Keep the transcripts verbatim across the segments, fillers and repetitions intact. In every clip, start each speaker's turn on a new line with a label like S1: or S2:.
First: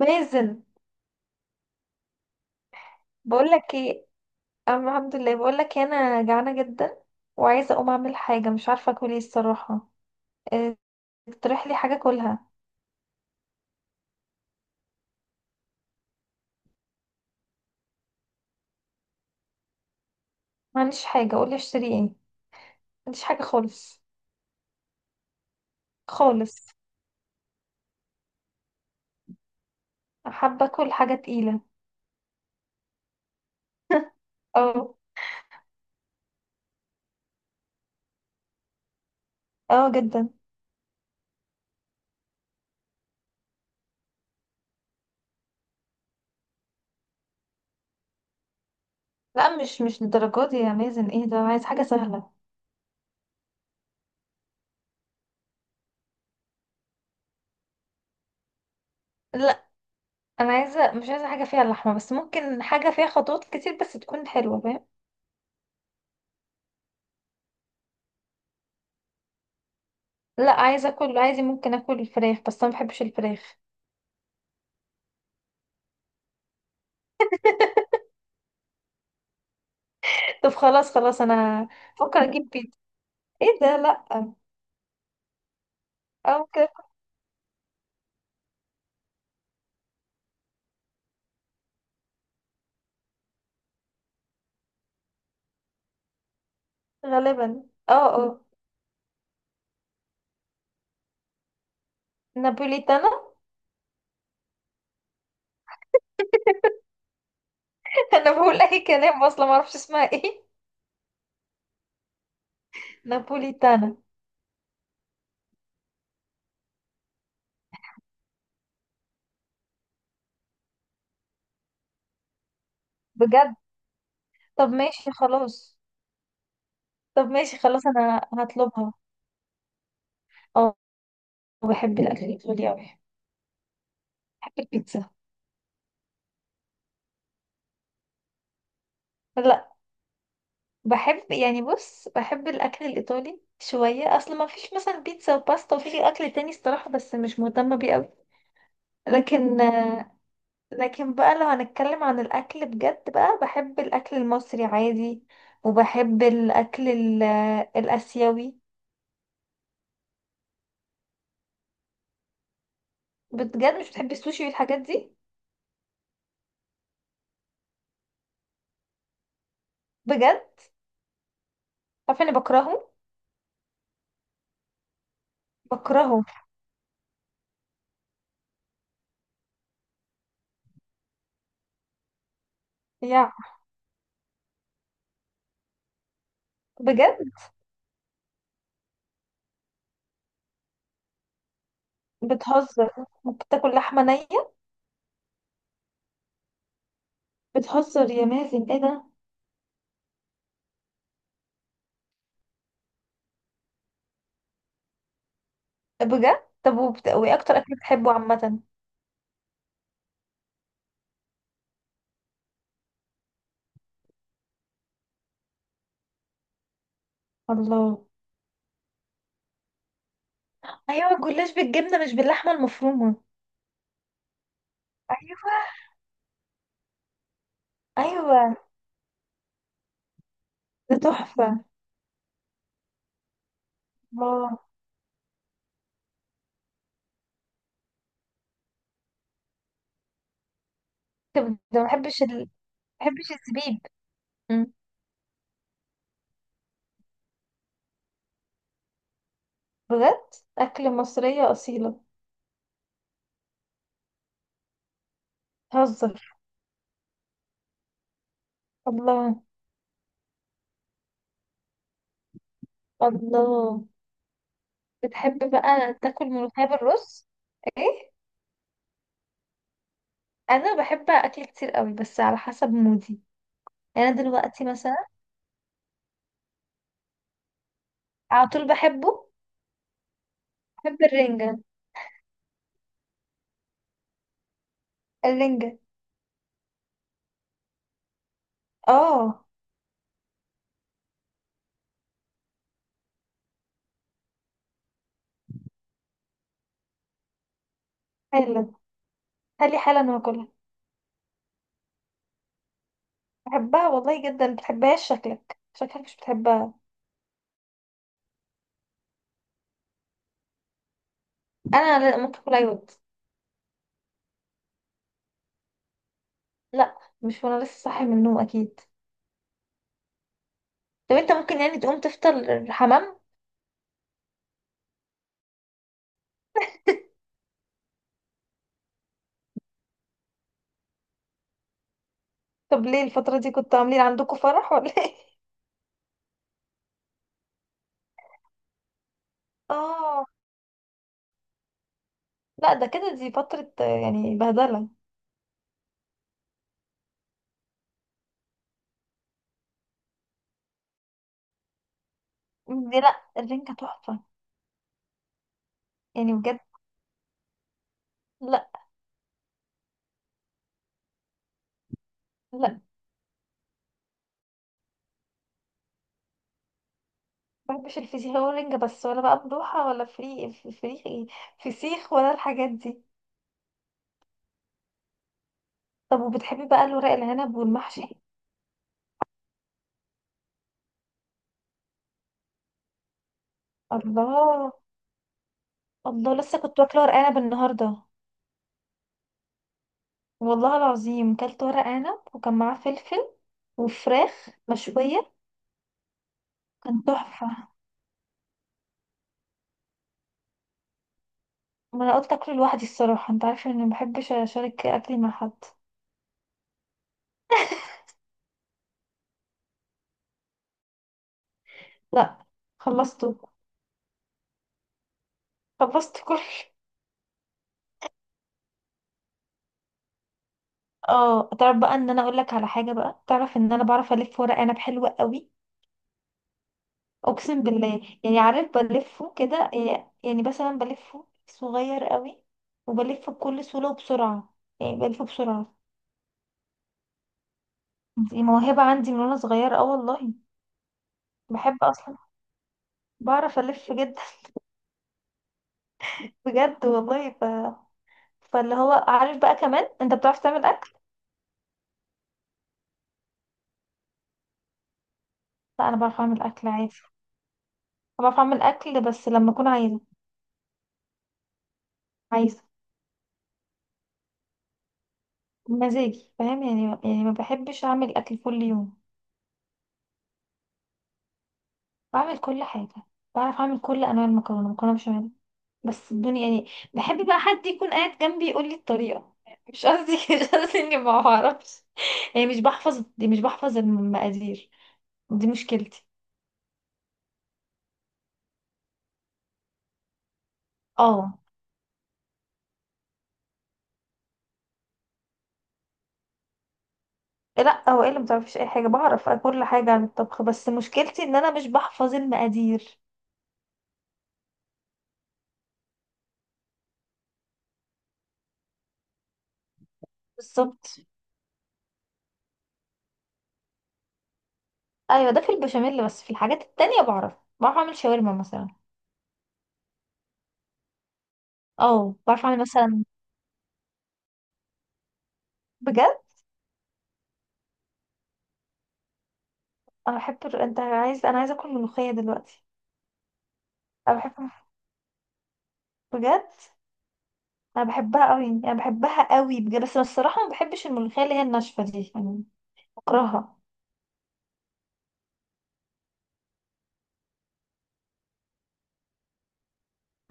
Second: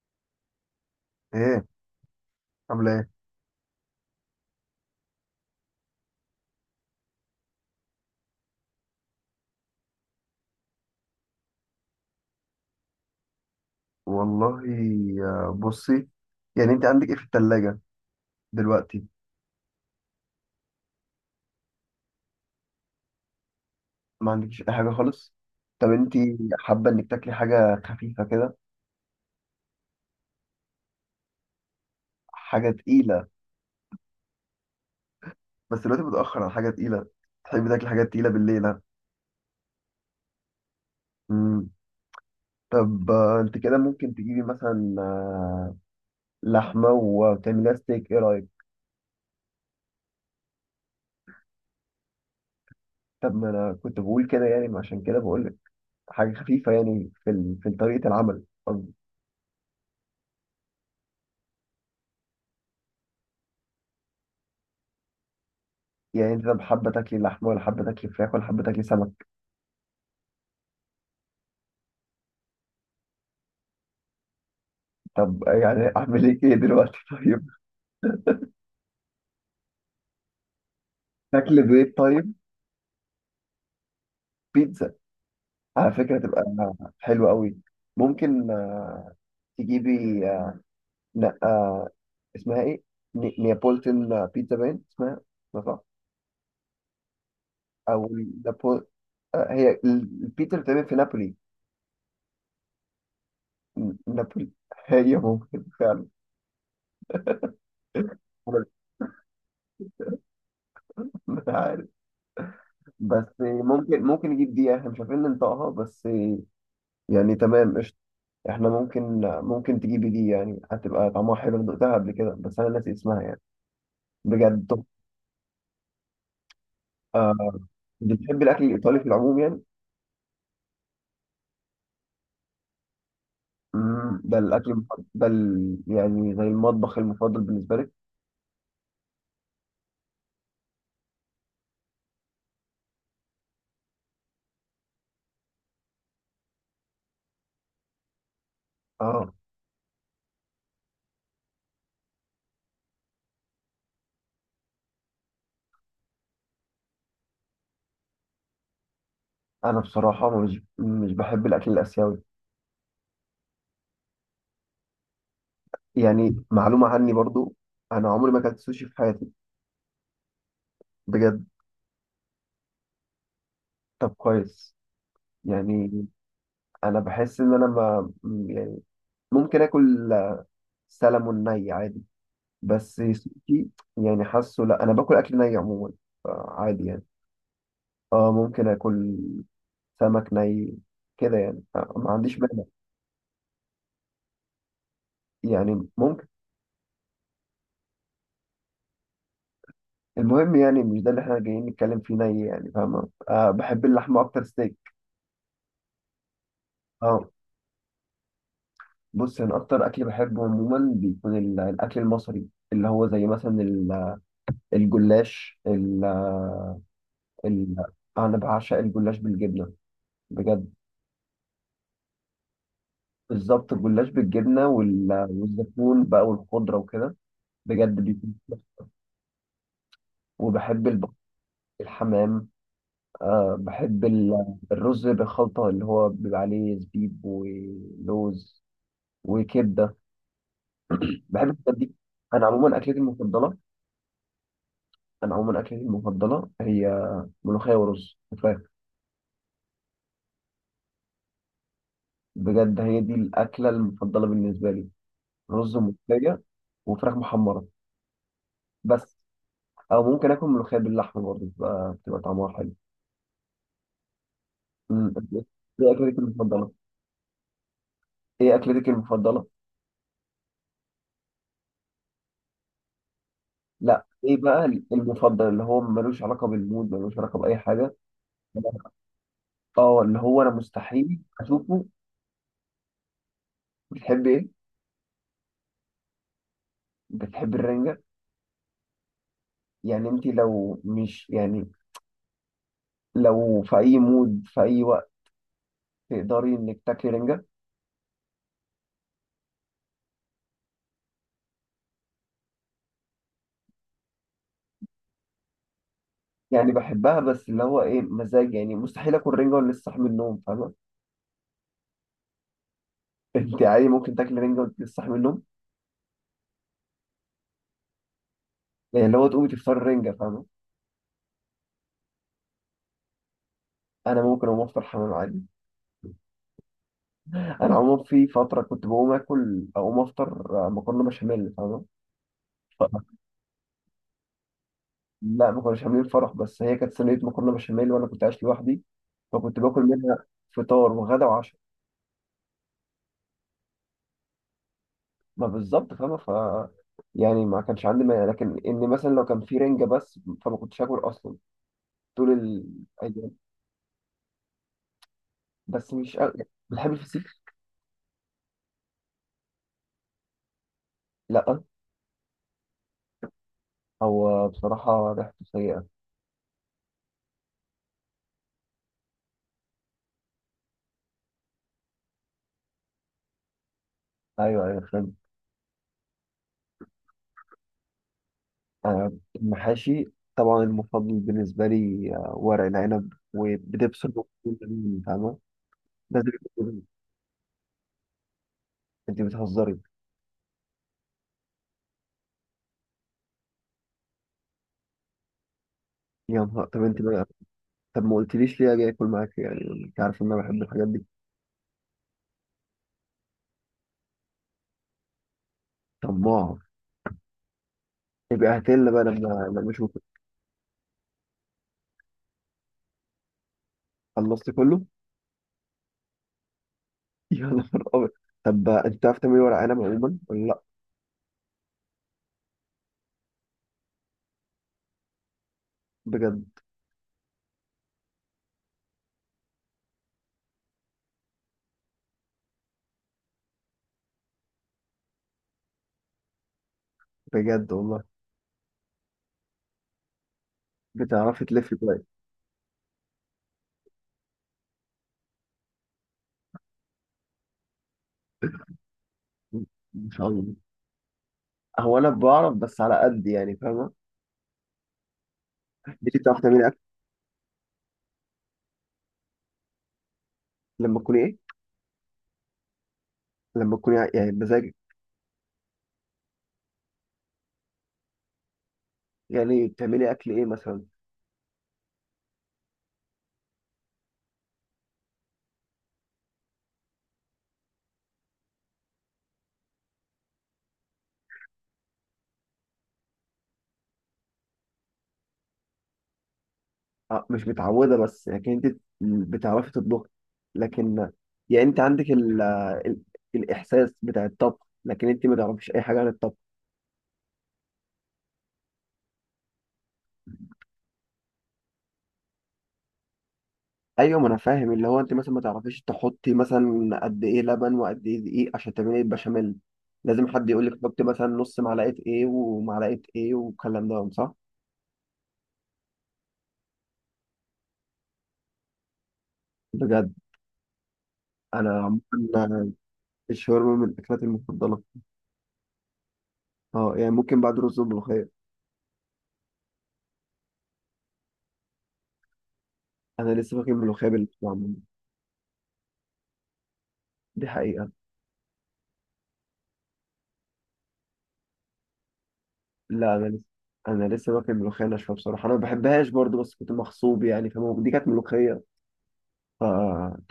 S1: مازن،
S2: ايه. عامله ايه؟
S1: بقولك ايه. أم- الحمد لله. بقولك إيه، انا جعانه جدا وعايزه اقوم اعمل حاجه، مش عارفه اكل ايه الصراحه. إيه، اقترح لي حاجه اكلها.
S2: والله، آه، بصي، يعني انت عندك ايه في التلاجة دلوقتي؟
S1: ما عنديش حاجه، قولي اشتري ايه، ما عنديش حاجه خالص،
S2: ما عندكش اي حاجه خالص؟ طب انت
S1: خالص.
S2: حابه انك تاكلي حاجه خفيفه كده؟
S1: حابه اكل حاجه تقيله.
S2: حاجه تقيله؟
S1: اه،
S2: بس دلوقتي متاخر على حاجه تقيله. تحبي تاكلي حاجات تقيله بالليل ها؟
S1: اه جدا.
S2: مم. طب آه، انت كده ممكن تجيبي مثلا آه، لحمه وتعمليها ستيك، ايه رايك؟
S1: لا، مش مش للدرجات دي يا مازن، ايه ده، انا عايز حاجه سهله.
S2: طب ما انا كنت بقول كده يعني، عشان كده بقول لك حاجه خفيفه، يعني في ال- في طريقه العمل قصدي.
S1: لا، انا عايزه، مش عايزه حاجه فيها لحمه، بس ممكن حاجه فيها خطوات كتير بس تكون حلوه، فاهم.
S2: يعني انت طب حابه تاكلي لحمه ولا حابه تاكلي فراخ ولا حابه تاكلي سمك؟
S1: لا، عايزه اكل، عايزه، ممكن اكل الفراخ، بس انا ما بحبش الفراخ.
S2: طب يعني اعمل ايه كده دلوقتي طيب.
S1: طب خلاص، خلاص،
S2: اكل
S1: انا
S2: بيض،
S1: فكر
S2: طيب.
S1: اجيب بيتزا. ايه ده، لا.
S2: بيتزا على فكره تبقى
S1: او كده.
S2: حلوه قوي. ممكن آه، تجيبي آه، لا آه، اسمها ايه، ني- نيابولتن بيتزا باين اسمها، لا صح.
S1: غالبا اه،
S2: او
S1: اه.
S2: نابول، آه، هي ال- البيتزا اللي بتتعمل في نابولي.
S1: نابوليتانا.
S2: ن- نابولي هي ممكن فعلا.
S1: انا بقول
S2: أنا
S1: اي كلام، اصلا ما اعرفش اسمها ايه.
S2: مش عارف، بس
S1: نابوليتانا.
S2: ممكن ممكن نجيب دي، احنا مش عارفين ننطقها بس. يعني تمام. احنا ممكن ممكن تجيبي دي، يعني هتبقى طعمها حلو، انا دقتها قبل كده بس انا ناسي اسمها يعني.
S1: بجد.
S2: بجد
S1: طب
S2: تحفة.
S1: ماشي خلاص. طب
S2: آه،
S1: ماشي خلاص، انا
S2: بتحبي الاكل
S1: هطلبها.
S2: الايطالي في العموم يعني؟
S1: اه، بحب الاكل الايطالي اوي.
S2: مم، ده
S1: بحب
S2: الاكل المفضل-
S1: البيتزا.
S2: ده ال- يعني زي المطبخ المفضل بالنسبه لك؟
S1: لا، بحب، يعني بص، بحب الاكل الايطالي شويه، اصل ما فيش مثلا بيتزا وباستا، وفي اكل تاني الصراحه بس مش مهتمه بيه اوي.
S2: اه.
S1: لكن آه، لكن بقى لو هنتكلم عن الأكل بجد بقى، بحب الأكل المصري عادي، وبحب الأكل ال- الآسيوي.
S2: انا بصراحه مش مش بحب الاكل الاسيوي،
S1: بجد، مش بتحب السوشي والحاجات دي.
S2: يعني معلومه عني برضو. انا عمري ما اكلت سوشي في حياتي.
S1: بجد.
S2: بجد.
S1: عارفة اني بكرهه.
S2: طب كويس، يعني
S1: بكرهه.
S2: انا بحس ان انا ما، يعني ممكن اكل سلمون ني عادي، بس سوشي.
S1: يا.
S2: يعني حاسه لا، انا باكل اكل ني عموما، عادي يعني.
S1: بجد.
S2: اه، ممكن اكل سمك ني كده يعني، آه، ما عنديش مانع.
S1: بتهزر، ممكن تاكل لحمة نية،
S2: يعني ممكن.
S1: بتهزر يا مازن ايه ده.
S2: المهم يعني مش ده اللي احنا جايين نتكلم فيه ني، يعني فاهمة، آه بحب اللحمة اكتر، ستيك.
S1: بجد. طب وبت...
S2: اه،
S1: وايه أكتر أكل بتحبه عامة؟
S2: بص، انا اكتر اكل بحبه عموما بيكون ال- الاكل المصري، اللي هو زي مثلا ال- الجلاش ال ال
S1: الله.
S2: انا بعشق الجلاش بالجبنة، بجد.
S1: أيوة، الجلاش بالجبنة مش باللحمة المفرومة.
S2: بالظبط، الجلاش بالجبنة وال-
S1: أيوة.
S2: والزيتون بقى والخضرة وكده، بجد بيكون
S1: أيوة.
S2: حلو. وبحب
S1: ده
S2: البط،
S1: تحفة.
S2: الحمام. أه بحب ال-
S1: الله.
S2: الرز بالخلطة اللي هو بيبقى عليه زبيب ولوز، وكبدة، بحب
S1: طب
S2: الحاجات
S1: ده، ما
S2: دي.
S1: بحبش ال...
S2: أنا
S1: ما
S2: عموما أكلتي
S1: بحبش
S2: المفضلة
S1: الزبيب.
S2: أنا عموما أكلتي المفضلة هي ملوخية ورز وفراخ.
S1: بجد أكل مصرية أصيلة.
S2: بجد، هي دي الأكلة المفضلة بالنسبة لي، رز
S1: هزر.
S2: وملوخية وفراخ محمرة، بس.
S1: الله.
S2: أو ممكن آكل ملوخية باللحمة برضه، بتبقى بتبقى طعمها حلو.
S1: الله.
S2: أمم،
S1: بتحب
S2: إيه
S1: بقى
S2: أكلتك
S1: تاكل ملوخية
S2: المفضلة؟
S1: بالرز؟ ايه.
S2: إيه أكلتك المفضلة؟
S1: أنا بحب أكل كتير قوي بس على حسب مودي.
S2: لا
S1: يعني أنا
S2: ايه بقى
S1: دلوقتي مثلا،
S2: المفضل، اللي هو ملوش علاقه بالمود، ملوش علاقه باي حاجه،
S1: على طول بحبه.
S2: اه، اللي هو انا
S1: بحب
S2: مستحيل
S1: الرنجة.
S2: اشوفه. بتحب ايه؟
S1: الرنجة.
S2: بتحب الرنجه؟
S1: اه.
S2: يعني انت لو مش يعني، لو في اي مود في اي وقت تقدري انك تاكلي رنجه؟
S1: حلو. خلي حالا أنا باكلها. بحبها والله جدا، بتحبهاش؟ شكلك، شكلك مش
S2: يعني
S1: بتحبها.
S2: بحبها بس اللي هو ايه، مزاج، يعني مستحيل اكل رنجه وانا لسه صاحي من النوم، فاهمه؟
S1: أنا، لا، ممكن أكلها يود.
S2: انت عادي ممكن تاكلي رنجه وانت لسه صاحي من النوم؟
S1: لا مش وأنا لسه صاحي من النوم أكيد.
S2: يعني اللي هو تقومي تفطري رنجه، فاهمه؟
S1: طب أنت ممكن يعني تقوم تفطر حمام.
S2: انا ممكن اقوم افطر حمام عادي. انا عموما في فتره كنت بقوم اكل اقوم افطر آه، مكرونه بشاميل، فاهمه.
S1: طب ليه الفترة دي كنتوا عاملين عندكم فرح ولا ايه؟
S2: لا ما كناش عاملين فرح، بس هي كانت صينية مكرونة بشاميل وأنا كنت عايش لوحدي، فكنت باكل
S1: اه.
S2: منها فطار وغدا وعشاء.
S1: لا ده كده دي فترة آه، يعني بهدلة.
S2: ما بالظبط فاهمة، ف يعني ما كانش عندي مانع، لكن إن مثلا لو كان في رنجة بس، فما كنتش آكل أصلا طول
S1: دي، لا
S2: الأيام.
S1: الرنجة تحفة.
S2: بس مش. أ...
S1: يعني بجد.
S2: بتحب الفسيخ؟
S1: لا.
S2: لأ،
S1: لا،
S2: هو بصراحة ريحته سيئة.
S1: مبحبش الفسيخ ولا الرنجة، بس ولا بقى ملوحة ولا فري فري إيه؟ فسيخ ولا الحاجات دي.
S2: أيوه، أيوه، فاهم.
S1: طب وبتحبي بقى الورق العنب والمحشي؟
S2: أنا المحاشي طبعا المفضل بالنسبة لي آه، ورق العنب، وبدبس البقول،
S1: الله.
S2: فاهمة، ده زي
S1: الله، لسه كنت
S2: الفل.
S1: واكلة ورق عنب النهاردة.
S2: أنت بتهزري؟
S1: والله العظيم كلت ورق عنب وكان معاه فلفل وفراخ مشوية،
S2: يا نهار، طب أنت،
S1: كان تحفة.
S2: طب ما قلتليش ليه اجي اكل معاك، يعني انت عارف ان انا بحب الحاجات دي.
S1: ما انا قلت اكله لوحدي الصراحة، انت عارفة اني مبحبش اشارك اكلي مع حد.
S2: طماع، يبقى هاتلنا بقى لما لما اشوفك.
S1: لا، خلصته.
S2: خلصت كله؟
S1: خلصت كل.
S2: يا نهار ابيض. طب انت بتعرف تعمل ورق عنب عموما ولا لا؟
S1: اه، تعرف بقى، ان انا اقول لك على حاجه بقى، تعرف ان انا بعرف الف ورق عنب حلو قوي.
S2: بجد؟
S1: اقسم بالله، يعني عارف بلفه كده إيه، يعني مثلا بلفه صغير قوي وبلفه بكل سهوله وبسرعه، يعني بلفه بسرعه.
S2: بجد والله.
S1: دي موهبه عندي من وانا صغيره، اه والله.
S2: بتعرفي تلفي
S1: بحب
S2: كويس،
S1: اصلا، بعرف الف جدا. بجد والله ف... فاللي هو، عارف بقى، كمان
S2: ما
S1: انت
S2: شاء
S1: بتعرف
S2: الله.
S1: تعمل اكل.
S2: هو انا بعرف بس على قد، يعني فاهمه.
S1: لا، انا
S2: انت
S1: بعرف اعمل
S2: بتعرفي تعملي
S1: اكل
S2: اكل؟
S1: عادي. بعرف اعمل اكل بس لما اكون عايزه.
S2: لما تكوني ايه؟
S1: عايزه.
S2: لما تكوني يعني بمزاجك؟
S1: مزاجي فاهم، يعني يعني ما بحبش اعمل اكل كل يوم.
S2: يعني بتعملي اكل ايه مثلا؟
S1: بعمل كل حاجه. بعرف اعمل كل انواع المكرونه، مكرونه بشاميل، بس الدنيا يعني بحب بقى حد يكون قاعد جنبي يقول لي الطريقه. مش قصدي مش قصدي اني ما بعرفش، يعني مش بحفظ، دي مش بحفظ المقادير، دي مشكلتي.
S2: آه، مش متعودة بس، لكن انت بتعرفي تطبخي، لكن
S1: اه.
S2: يعني انت عندك ال... ال... الإحساس بتاع الطبخ، لكن انت ما تعرفيش أي حاجة عن الطبخ.
S1: لا هو ايه اللي ما بتعرفيش اي حاجه، بعرف كل حاجه عن الطبخ، بس مشكلتي ان انا مش بحفظ المقادير.
S2: أيوة، ما أنا فاهم، اللي هو انت مثلا ما تعرفيش تحطي مثلا قد إيه لبن وقد إيه دقيق عشان تعملي البشاميل، لازم حد يقول لك
S1: بالظبط.
S2: حطي مثلا نص معلقة إيه ومعلقة إيه والكلام ده، صح؟
S1: ايوه ده في البشاميل، بس في الحاجات التانية بعرف. بعرف اعمل شاورما مثلا.
S2: بجد؟ أنا
S1: اه بعرف اعمل
S2: عموما
S1: مثلا.
S2: الشاورما من الأكلات المفضلة.
S1: بجد.
S2: اه، يعني ممكن بعد رز وملوخية.
S1: انا بحب الر- انت عايز، انا عايزه اكل ملوخيه دلوقتي.
S2: أنا لسه فاكر الملوخية
S1: انا
S2: باللحمة
S1: بحب.
S2: عموما.
S1: بجد
S2: دي
S1: انا
S2: حقيقة.
S1: بحبها قوي، انا بحبها قوي بجد، بس أنا الصراحه ما بحبش الملوخيه اللي هي الناشفه دي يعني.
S2: لا، انا لسه
S1: بكرهها.
S2: انا لسه واكل ملوخيه ناشفه بصراحه، انا ما بحبهاش برضو، بس كنت مغصوب يعني، فاهم، دي كانت ملوخيه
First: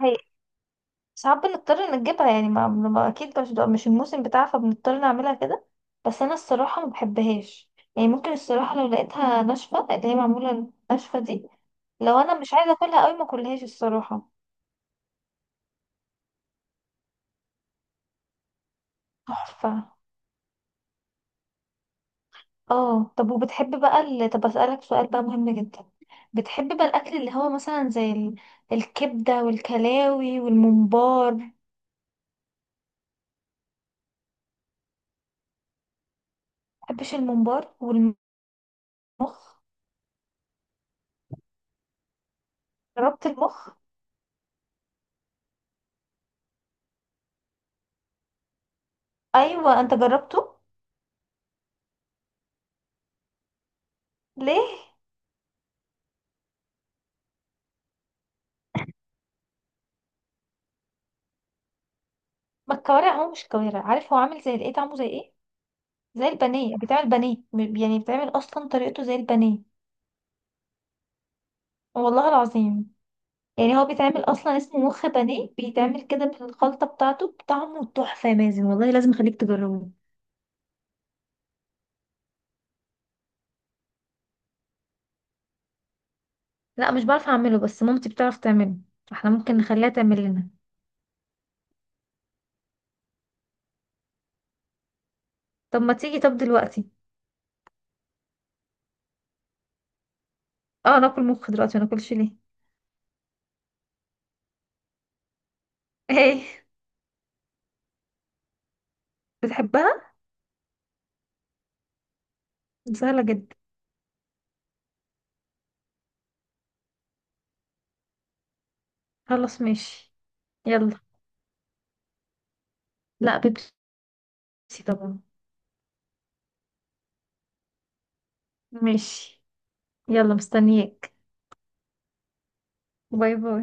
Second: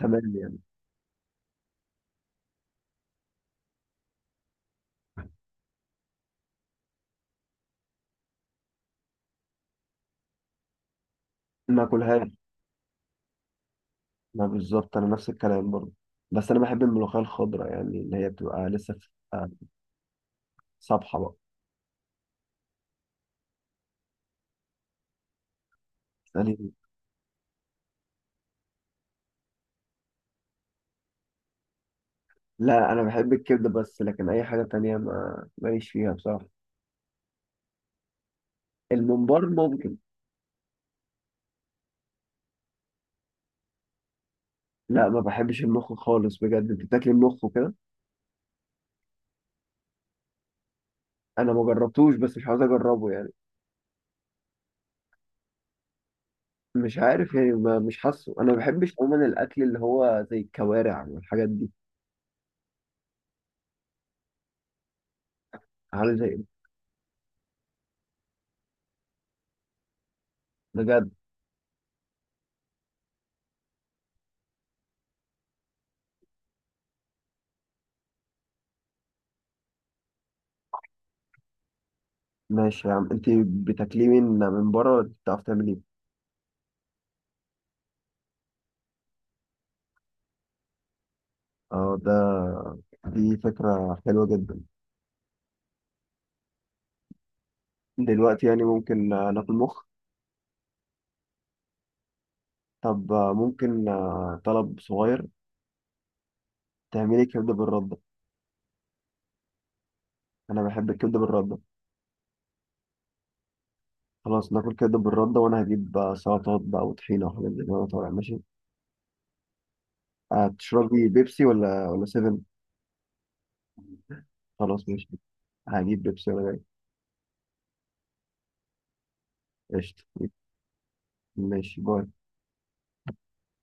S1: هي
S2: يعني.
S1: ساعات بنضطر إن نجيبها، يعني ما ما- اكيد مش مش الموسم بتاعها، فبنضطر نعملها كده. بس انا الصراحه ما بحبهاش، يعني ممكن الصراحه لو لقيتها ناشفه اللي هي معموله ناشفه دي،
S2: ما
S1: لو
S2: اكلهاش.
S1: انا مش عايزه اكلها قوي ما اكلهاش الصراحه.
S2: ما بالظبط، انا نفس الكلام برضو. بس انا بحب الملوخيه الخضراء، يعني اللي هي بتبقى لسه في، آه،
S1: تحفه.
S2: صبحه بقى.
S1: اه طب وبتحب بقى ال... طب اسألك سؤال بقى مهم جدا،
S2: يعني
S1: بتحب بقى الاكل اللي هو مثلا زي ال... الكبدة والكلاوي والممبار.
S2: لا، انا بحب الكبده بس، لكن اي حاجه تانية ما ماليش فيها بصراحه.
S1: مبحبش الممبار.
S2: الممبار
S1: والمخ.
S2: ممكن.
S1: جربت المخ؟
S2: لا، ما بحبش المخ خالص، بجد انت بتاكل المخ وكده؟
S1: ايوه، انت جربته؟
S2: انا ما جربتوش، بس مش عاوز اجربه يعني.
S1: ليه؟
S2: مش عارف يعني، ما مش حاسه، انا ما بحبش عموما الاكل اللي هو زي الكوارع والحاجات دي.
S1: ما الكوارع، هو مش كوارع، عارف هو عامل زي الايه، طعمه زي ايه؟
S2: عامل زي
S1: زي
S2: إيه؟
S1: البانيه، بيتعمل بانيه، م- يعني بيتعمل اصلا طريقته زي البانيه.
S2: بجد؟
S1: والله العظيم. يعني هو بيتعمل اصلا اسمه مخ بانيه، بيتعمل كده بالخلطه بتاعته، بطعمه تحفه يا مازن والله، لازم اخليك تجربه.
S2: ماشي يا عم، انت بتاكليه من من بره ولا بتعرف تعمليه؟
S1: لا مش بعرف اعمله، بس مامتي بتعرف تعمله. احنا ممكن نخليها تعمل لنا.
S2: اه، ده، دي فكرة حلوة جدا.
S1: طب ما تيجي طب دلوقتي.
S2: دلوقتي يعني ممكن آه، ناكل مخ.
S1: اه، ناكل مخ دلوقتي، ما ناكلش ليه.
S2: طب آه، ممكن آه، طلب صغير،
S1: ايه؟
S2: تعملي كبدة بالردة؟
S1: بتحبها؟
S2: انا بحب الكبدة بالردة.
S1: سهله جدا.
S2: خلاص، ناكل كبدة بالردة، وانا هجيب آه، سلطات بقى وطحينة وحاجات زي كده وأنا طالع، ماشي.
S1: خلاص ماشي. يلا.
S2: هتشربي بيبسي ولا ولا سيفن؟
S1: لا، بيبسي.
S2: خلاص ماشي.
S1: طبعا.
S2: هجيب بيبسي ولا
S1: ماشي.
S2: قشطة؟
S1: يلا مستنياك.
S2: ماشي باي.
S1: باي باي.